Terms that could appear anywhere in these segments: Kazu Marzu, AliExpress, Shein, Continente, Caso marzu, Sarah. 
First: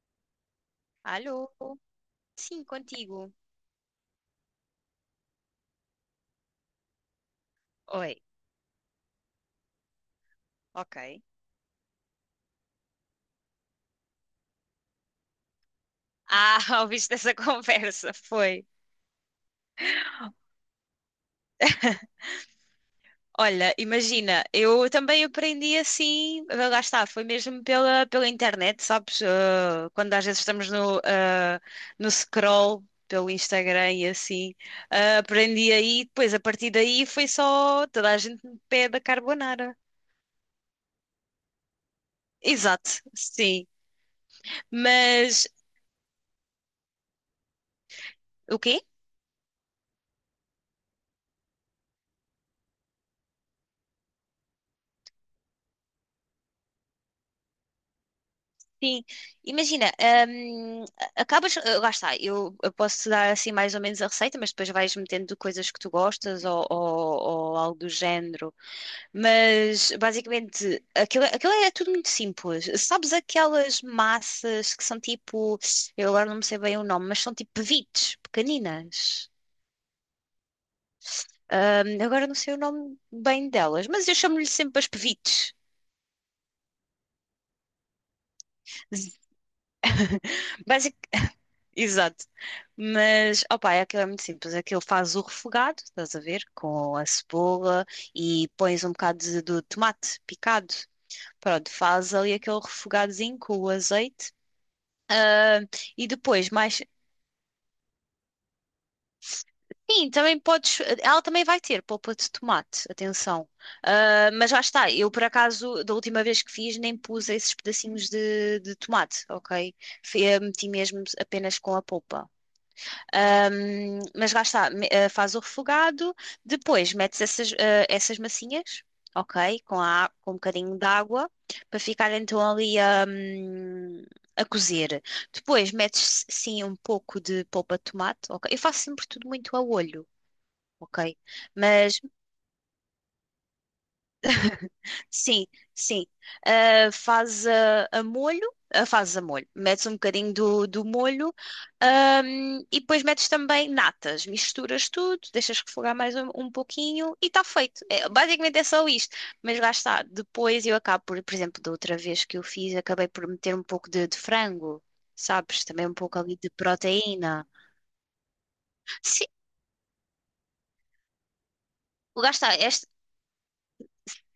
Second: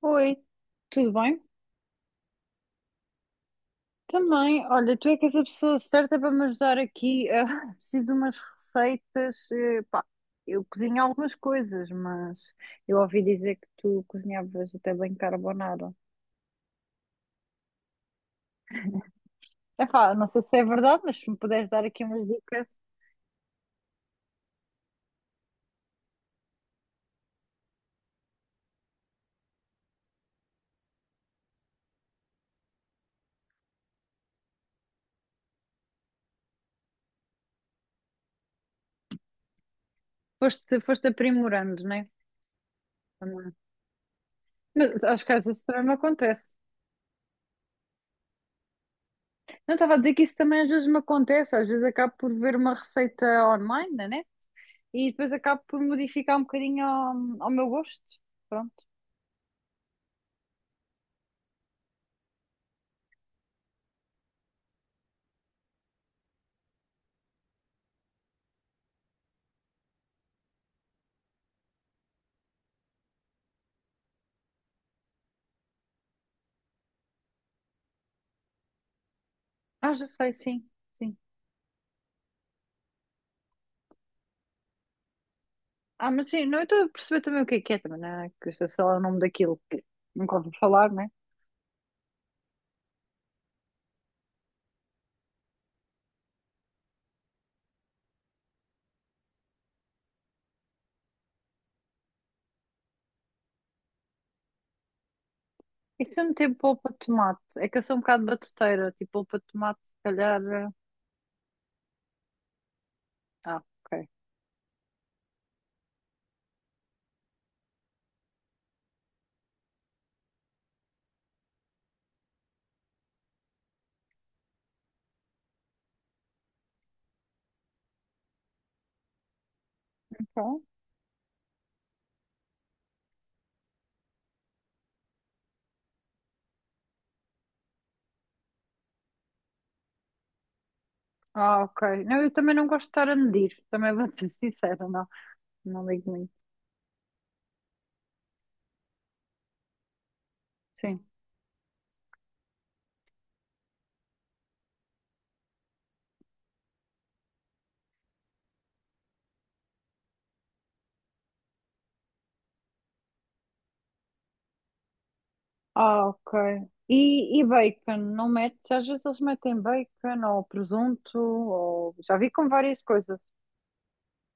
Oi, tudo bem? Alô? Sim, contigo. Também, olha, tu é que és a pessoa certa para me ajudar aqui. Ah, preciso de Oi, umas receitas. Eu ok. cozinho algumas coisas, mas eu ouvi dizer que tu cozinhavas até bem carbonara. Ouviste essa conversa? Foi. Epá, não sei se é verdade, mas se me puderes dar aqui umas dicas, Olha, imagina, eu também aprendi assim, lá está, foi mesmo pela internet, sabes? Ah, quando às vezes estamos no no scroll pelo Instagram e assim, aprendi aí, depois a partir daí foi só toda a gente me pede a carbonara. foste aprimorando, não é? Exato, Também. sim. Mas acho que às Mas vezes também me acontece. o quê? Não estava a dizer que isso também às vezes me acontece, às vezes acabo por ver uma receita online, né? E depois acabo por modificar um bocadinho ao meu gosto. Pronto. Sim, imagina, hum, acabas, lá está, eu posso dar assim mais ou menos a receita, mas depois vais metendo coisas que tu gostas ou ou algo do género. Mas basicamente aquilo é tudo muito simples. Sabes aquelas massas que são tipo, eu agora não me sei bem o nome, mas são tipo pevites pequeninas. Ah, já sei, sim, sim. Agora não sei o nome bem delas, mas eu chamo-lhe sempre as pevites. Ah, mas sim, não, eu estou a perceber também o que é, também, né? Que eu sei lá o nome daquilo que nunca ouvi falar, né? Exato. Mas, opá, é aquilo é muito simples. Aquilo faz o refogado, estás a ver? Com a cebola e pões um bocado do tomate picado. Pronto, faz ali aquele refogadozinho com o azeite. Ah, E e se eu meter depois, mais. polpa de tomate? É que eu sou um bocado batuteira, tipo, polpa de tomate, se Sim, também calhar. Podes. Ela também vai ter polpa de tomate, atenção. Ah, ok. Ah, mas já está, eu por acaso, da última vez que fiz, nem pus esses pedacinhos de tomate, ok? Meti mesmo apenas com a polpa. Mas lá está, faz o refogado, depois metes essas, essas massinhas, ok? Com um Então, bocadinho de água, para ficar então ali a cozer. Depois metes sim um pouco de polpa de tomate, ok? Eu faço sempre tudo muito a olho, ok? ah, Mas ok. Não, eu também não gosto de estar a medir, também vou ser sincera, não. sim, Não sim. ligo muito. Faz molho, fazes a molho, metes um bocadinho do Sim. molho, e depois metes também natas, misturas tudo, deixas refogar mais um pouquinho e está feito. É, basicamente é só isto. Mas lá está, depois eu acabo por exemplo, da outra vez que eu fiz, acabei por meter um pouco de frango, sabes? Também um Ah, pouco ok. ali de E, e proteína. bacon, não metes? Às vezes eles Sim, metem bacon ou presunto, ou já vi lá com está, várias coisas.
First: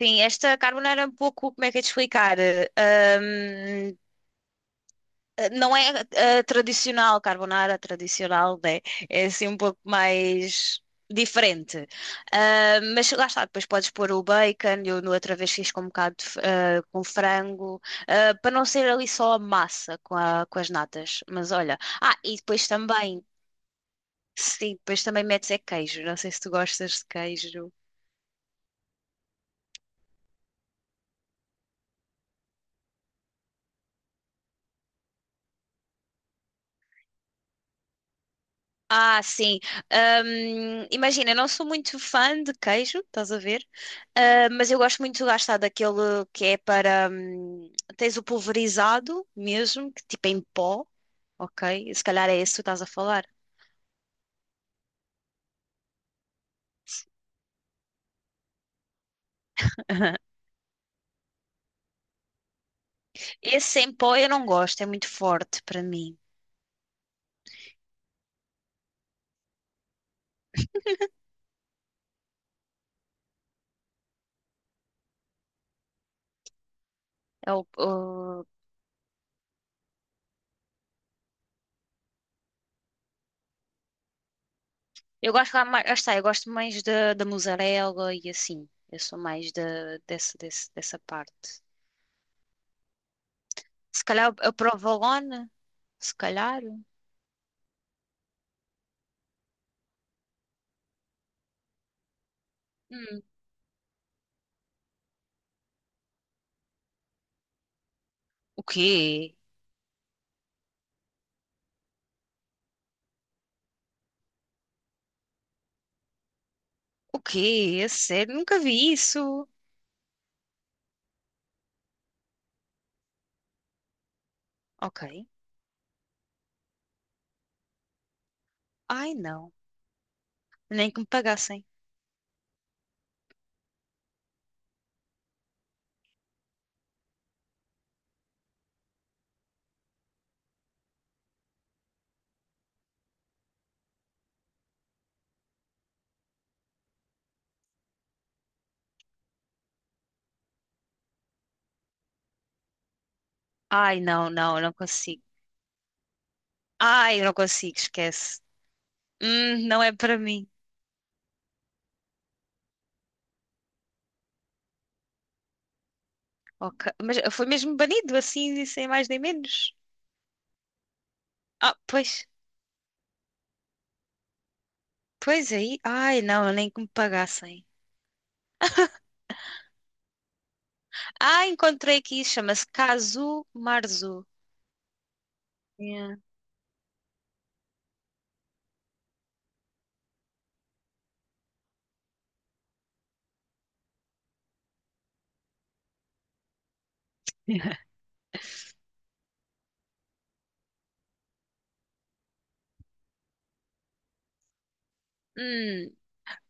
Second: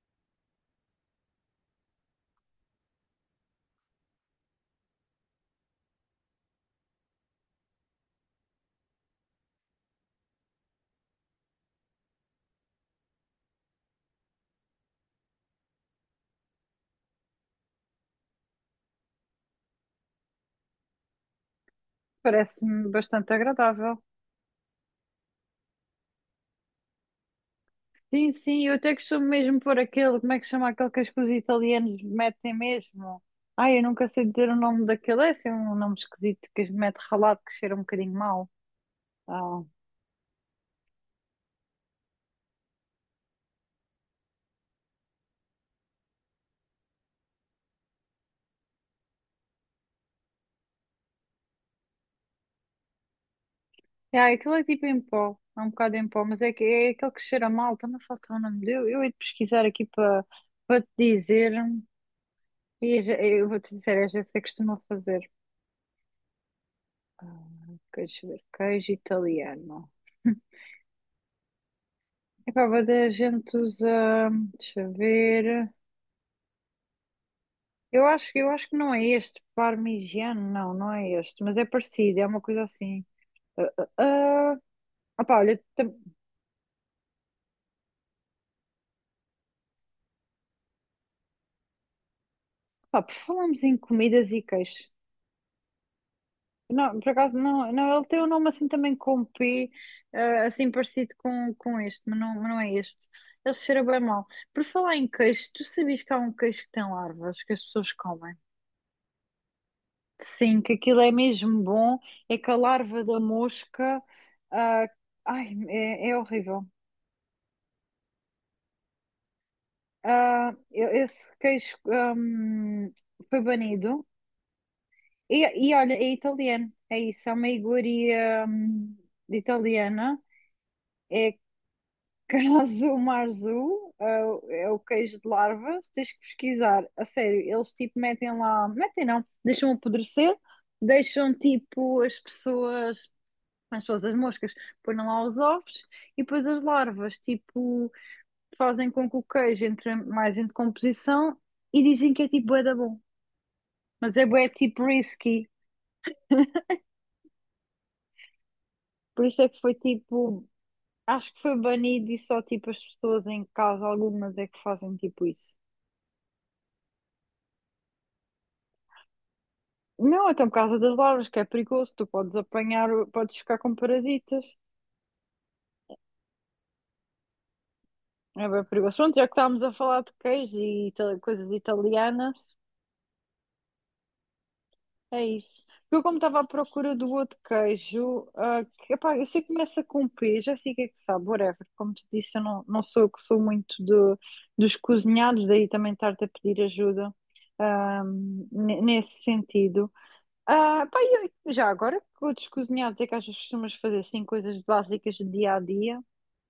sim, esta carbonara é um pouco, como é que é de explicar? Não é tradicional, carbonara tradicional, né? É assim um pouco mais diferente. Ah, mas lá está, depois podes pôr o bacon, eu no outra vez fiz com um bocado com frango, ah, para não ser ali só a massa com as natas. Mas olha, ah, e depois Parece-me também, bastante agradável. sim, depois também metes é queijo, não sei se tu gostas de queijo. Sim, sim, eu até costumo mesmo pôr aquele, como é que chama aquele que os italianos metem mesmo? Ai, eu nunca sei dizer o nome daquele, é assim um nome esquisito que mete ralado que cheira um bocadinho mal. Ah, Ah, sim. Imagina, eu não sou muito fã de queijo, estás a ver? Ah, mas eu gosto muito de gastar daquele que é para. Hum, tens o pulverizado mesmo, que tipo é em pó, ok? Se calhar é esse que tu estás a falar. é, aquilo é tipo em pó, é um bocado em pó, mas é, que, é aquele que cheira mal, também falta o nome dele. Eu hei de pesquisar aqui para te dizer. E eu vou-te Esse em dizer, às pó vezes eu eu não gosto, costumo é muito fazer forte para mim. Queijo, ver, queijo italiano. Epá, mas a gente usa, deixa eu ver. É o- Eu acho, o- eu acho que não é este, parmigiano, não, não é este, mas é parecido, é uma coisa assim. Ah, ah, ah. eu Opá, gosto olha, lá mais, lá está, eu gosto mais da mussarela e assim. Eu sou mais da dessa parte. pá, por falarmos em Se comidas calhar e a queijo, provolone, se calhar. não, por acaso, não, não, ele tem um nome assim também com P, assim parecido com este, mas não é este. Ele cheira bem mal. Por falar em queijo, tu sabias que há um queijo que tem larvas, que as pessoas comem? O quê? Sim, que aquilo é mesmo bom, é que a larva da mosca, ah, ai, é, é horrível. O quê? A sério? Nunca vi isso. Esse queijo, foi banido. Ok. E olha, é italiano, é isso, é uma iguaria, Ai, não. italiana. Nem que me É pagassem. Caso marzu, é o é o queijo de larva, tens que pesquisar. A sério, eles tipo metem lá, metem não, deixam apodrecer, deixam tipo as pessoas, as pessoas, as moscas, põem lá os ovos e depois as larvas, tipo, fazem com que o queijo entre mais em decomposição e dizem que é tipo bué da bom. Ai, Mas é não, bué não, não tipo consigo. risky, Ai, eu não consigo, esquece. por isso é que foi Não é para tipo, mim. acho que foi banido e só tipo as pessoas em casa, algumas é que fazem tipo isso. Ok. Mas foi mesmo banido assim, e sem mais nem menos. Não, então por causa das larvas, que é Ah, perigoso, tu pois. podes apanhar, podes ficar com parasitas. Pois aí. Ai, não, nem que me pagassem. É bem perigoso. Pronto, já que estávamos a falar de queijo e Ah, coisas encontrei aqui. italianas, Chama-se Kazu Marzu. é isso. Eu, Yeah. como estava à procura do outro queijo, ah, que, epá, eu sei que começa com P, já sei o que é que sabe, whatever. Como te disse, eu não, não sou eu que sou muito de, dos cozinhados, daí também estar-te a pedir ajuda, ah, nesse sentido. Ah, pá, e já agora, outros cozinhados é que às vezes costumas fazer assim coisas básicas de dia a Hum, dia?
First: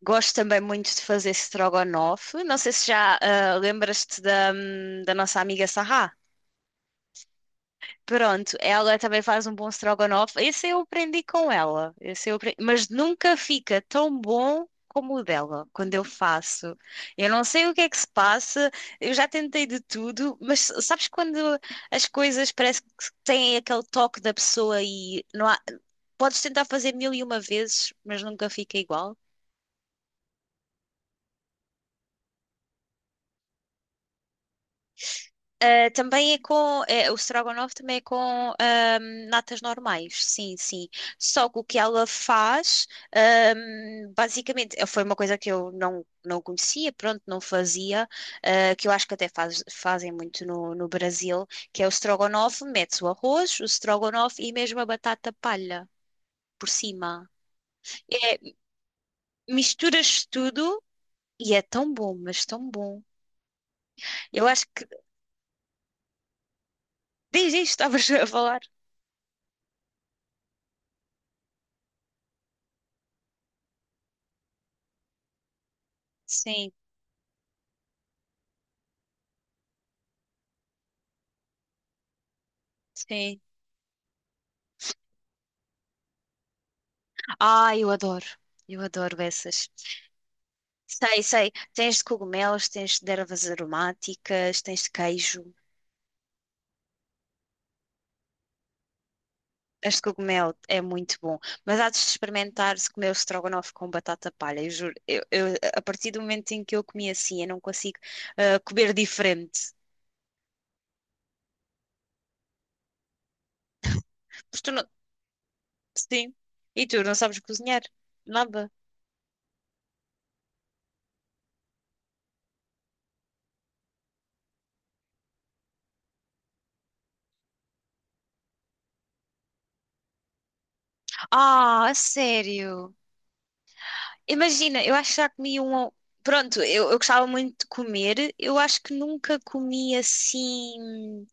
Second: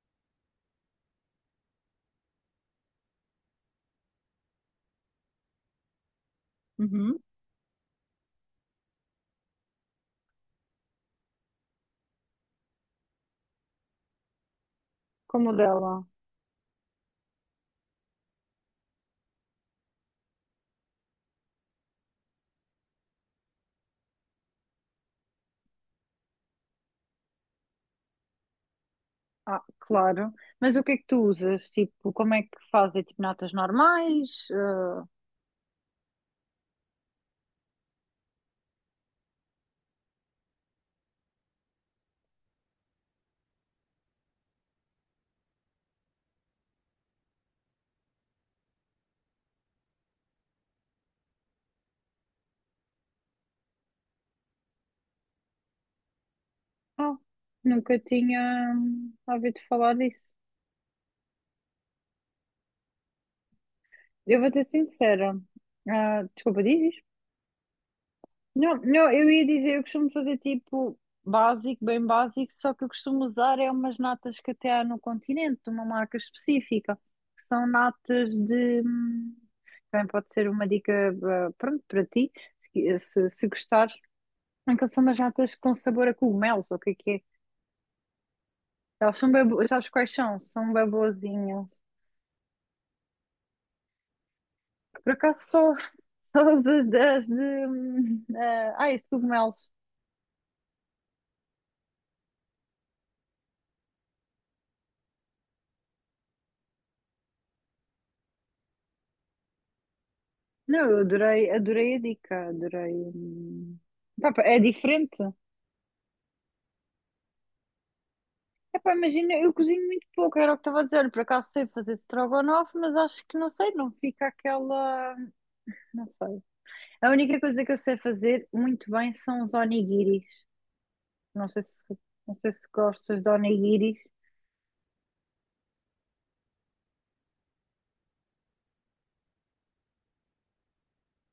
gosto também muito de fazer strogonoff. Não sei se já lembras-te da, da nossa amiga Sarah. Uhum, Pronto, ela também faz um bom strogonoff. Esse eu aprendi com ela. Mas nunca fica tão bom como o como o dela, quando dela. eu faço. Eu não sei o que é que se passa, eu já tentei de tudo, mas sabes quando as coisas parece que têm aquele toque da pessoa e não há... Podes tentar fazer mil e uma vezes, mas nunca fica igual. Ah, claro. Mas o que é que tu usas? Tipo, como é que fazes? É tipo natas normais? Ah, também é é, o strogonoff também é com natas normais, sim, sim. Só que o que ela faz, basicamente, foi uma coisa que eu não conhecia, pronto, não fazia, ah, que eu acho que até fazem muito no Brasil, que é o strogonoff, metes o arroz, o strogonoff e mesmo a batata palha por Ah, cima. nunca É, tinha ouvido falar misturas disso. tudo e é tão bom, mas tão bom. Eu Eu vou ser acho que sincera. Ah, desculpa, dizes? desde isto estavas a falar. Não, não, eu ia dizer, eu costumo fazer tipo básico, bem básico, só que eu costumo usar é umas natas que até há no continente, de uma marca Sim, específica, que são natas de. Hum, também pode ser uma dica, ah, pronto, para ti sim. se gostares. Aquelas são umas natas com sabor a cogumelos, ou o que é que é? Ah, eu adoro. Eu Elas adoro são bem boas, essas. sabes quais são? São bem Sei, sei. boazinhas. Tens de cogumelos, tens de ervas aromáticas, tens de Por acaso queijo. só, só as de. de, isso, cogumelos. Este cogumelo é muito bom. Mas há de experimentar se comer o estrogonofe com batata palha. Eu juro, a partir do momento em que eu comi assim, eu não consigo comer diferente. Não, eu adorei, adorei a dica, adorei. Hum. Pá, pá, é Porque tu não... diferente. Sim. E tu não sabes cozinhar? Nada. Epá, imagina, eu cozinho muito pouco, era o que estava a dizer. Por acaso sei fazer strogonoff, mas acho que não sei, não fica aquela. Não sei. A única coisa que eu sei fazer muito bem são os onigiris. Não sei se, Ah, a não sei se sério? gostas de onigiris. Imagina, eu acho que já comi um. Ou- pronto, eu gostava muito de comer. Eu acho que nunca comi assim.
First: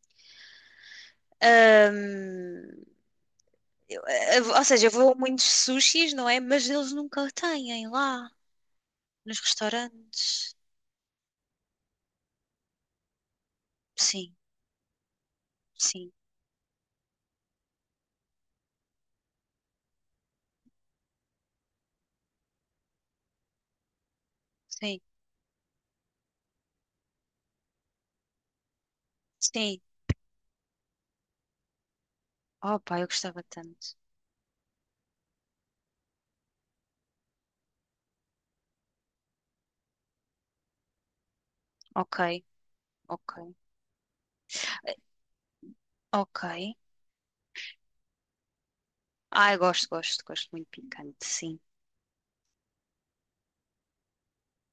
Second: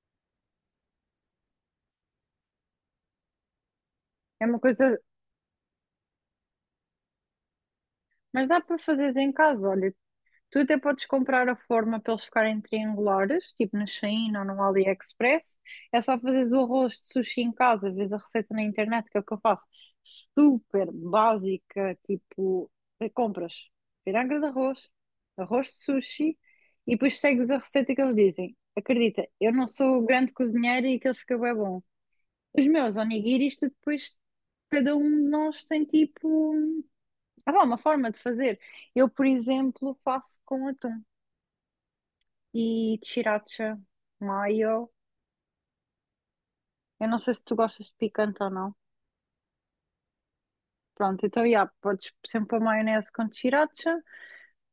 Hum, É uma ou seja, eu coisa, vou a muitos sushis, não é? Mas eles nunca têm lá mas dá para fazeres em nos casa. Olha, restaurantes. tu até podes comprar a forma para eles ficarem triangulares, tipo na Sim, Shein ou no AliExpress. É sim, só fazeres o arroz de sushi em casa, vês a receita na internet, que é o que eu faço. Super básica, tipo, compras piranga de arroz, sim, arroz de sushi e depois segues a receita que eles dizem. Acredita, eu não sim. sou grande cozinheira e aquilo fica bem bom. Os Oh, meus pá, eu gostava onigiris, tu tanto. depois, cada um de nós tem tipo. Há lá uma forma de fazer. Eu, por exemplo, faço com atum Ok, e ok, sriracha, maio. ok. Eu não sei se tu gostas de picante ou não. Ai, gosto, gosto, gosto muito Pronto, picante, então, sim. já, podes sempre pôr maionese com sriracha.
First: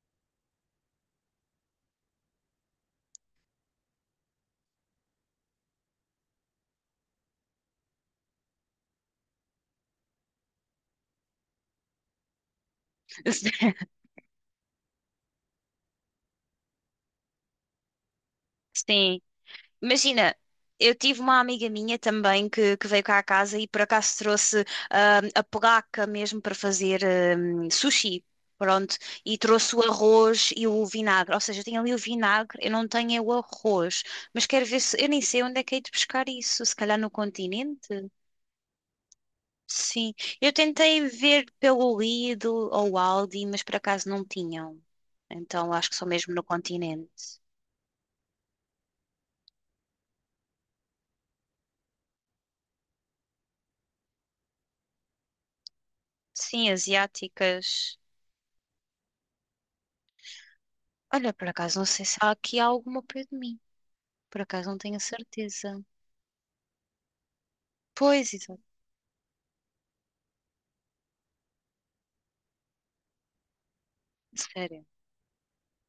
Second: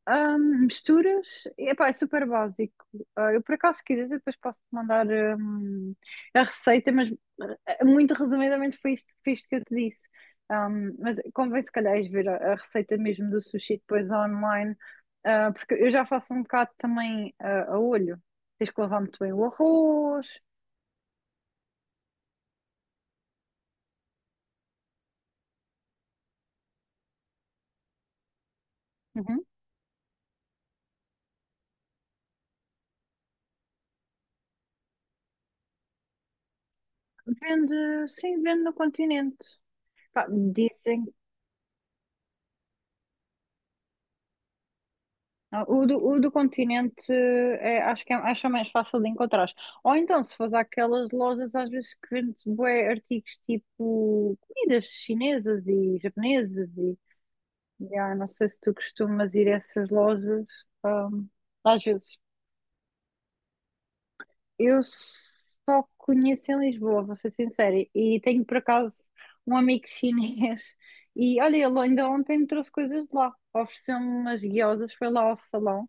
Misturas, epá, é super básico. Ah, eu, por acaso, se quiser, depois posso-te mandar a receita, mas ah, muito resumidamente foi isto que eu te disse. Mas convém, se calhar, ires ver a receita mesmo do sushi depois online, ah, porque eu já faço um bocado também ah, a olho. Tens que lavar muito Sim. bem o Imagina, arroz. eu tive uma amiga minha também que veio cá à casa e por acaso trouxe a placa mesmo para fazer sushi. Pronto, e Uhum. trouxe o arroz e o vinagre. Ou seja, eu tenho ali o vinagre, eu não tenho é o arroz. Mas quero ver se. Eu nem sei onde é que hei de buscar isso. Se calhar no continente? Vende, sim, vende no continente. Sim. Pá, Eu dizem tentei ver pelo Lidl ou Aldi, mas por acaso não tinham. não, Então acho que só o do mesmo no Continente continente. Acho que é mais fácil de encontrar. Ou então, se fores àquelas lojas às vezes que vende bué artigos tipo comidas chinesas e japonesas Sim, e asiáticas. já, não sei se tu costumas ir a essas lojas, ahm, Olha, por acaso às não sei vezes. se há aqui alguma ao pé de mim. Por acaso não Eu tenho a certeza. só conheço em Lisboa, vou ser sincera, e Pois, tenho por exato. acaso um amigo chinês e olha, ele ainda ontem me trouxe coisas de lá. Ofereceu-me umas Sério. guiosas, foi lá ao salão.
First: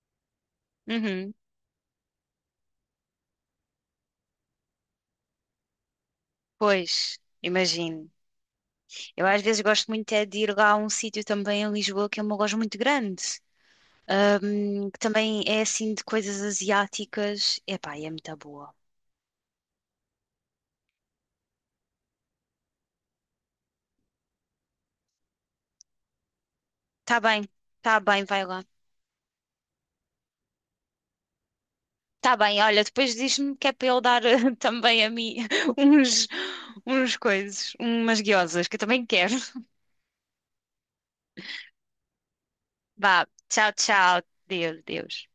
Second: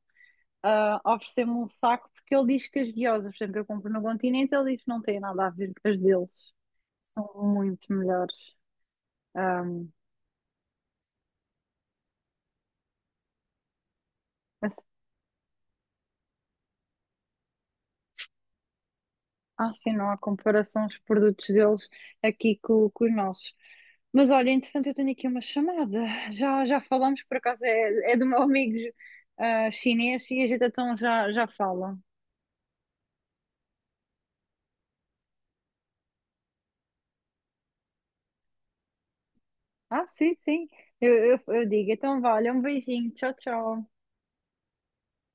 Ah, Uhum. oferecer-me um saco, porque ele diz que as guiosas, por exemplo, eu compro no Continente, ele diz que não tem nada a ver com as deles. Pois, São muito imagino. melhores. Eu às vezes Ah, gosto muito é de ir lá a um sítio também em Lisboa que é uma loja muito grande. mas, Ahm, que também é assim de coisas asiáticas. Epá, e é muito boa. ah, sim, não há comparação os produtos deles aqui com os nossos. Mas olha, entretanto, eu tenho aqui uma chamada. Já Tá falamos, por bem, acaso tá é bem, do meu vai lá. amigo ah, chinês e a gente então já, já fala. Tá bem, olha, depois diz-me que é para eu dar também a mim uns, uns coisas, umas guiosas, que eu também quero. Ah, sim, sim. Eu, eu digo. Então, vale, um beijinho. Vá, Tchau, tchau, tchau. tchau. Deus, Deus.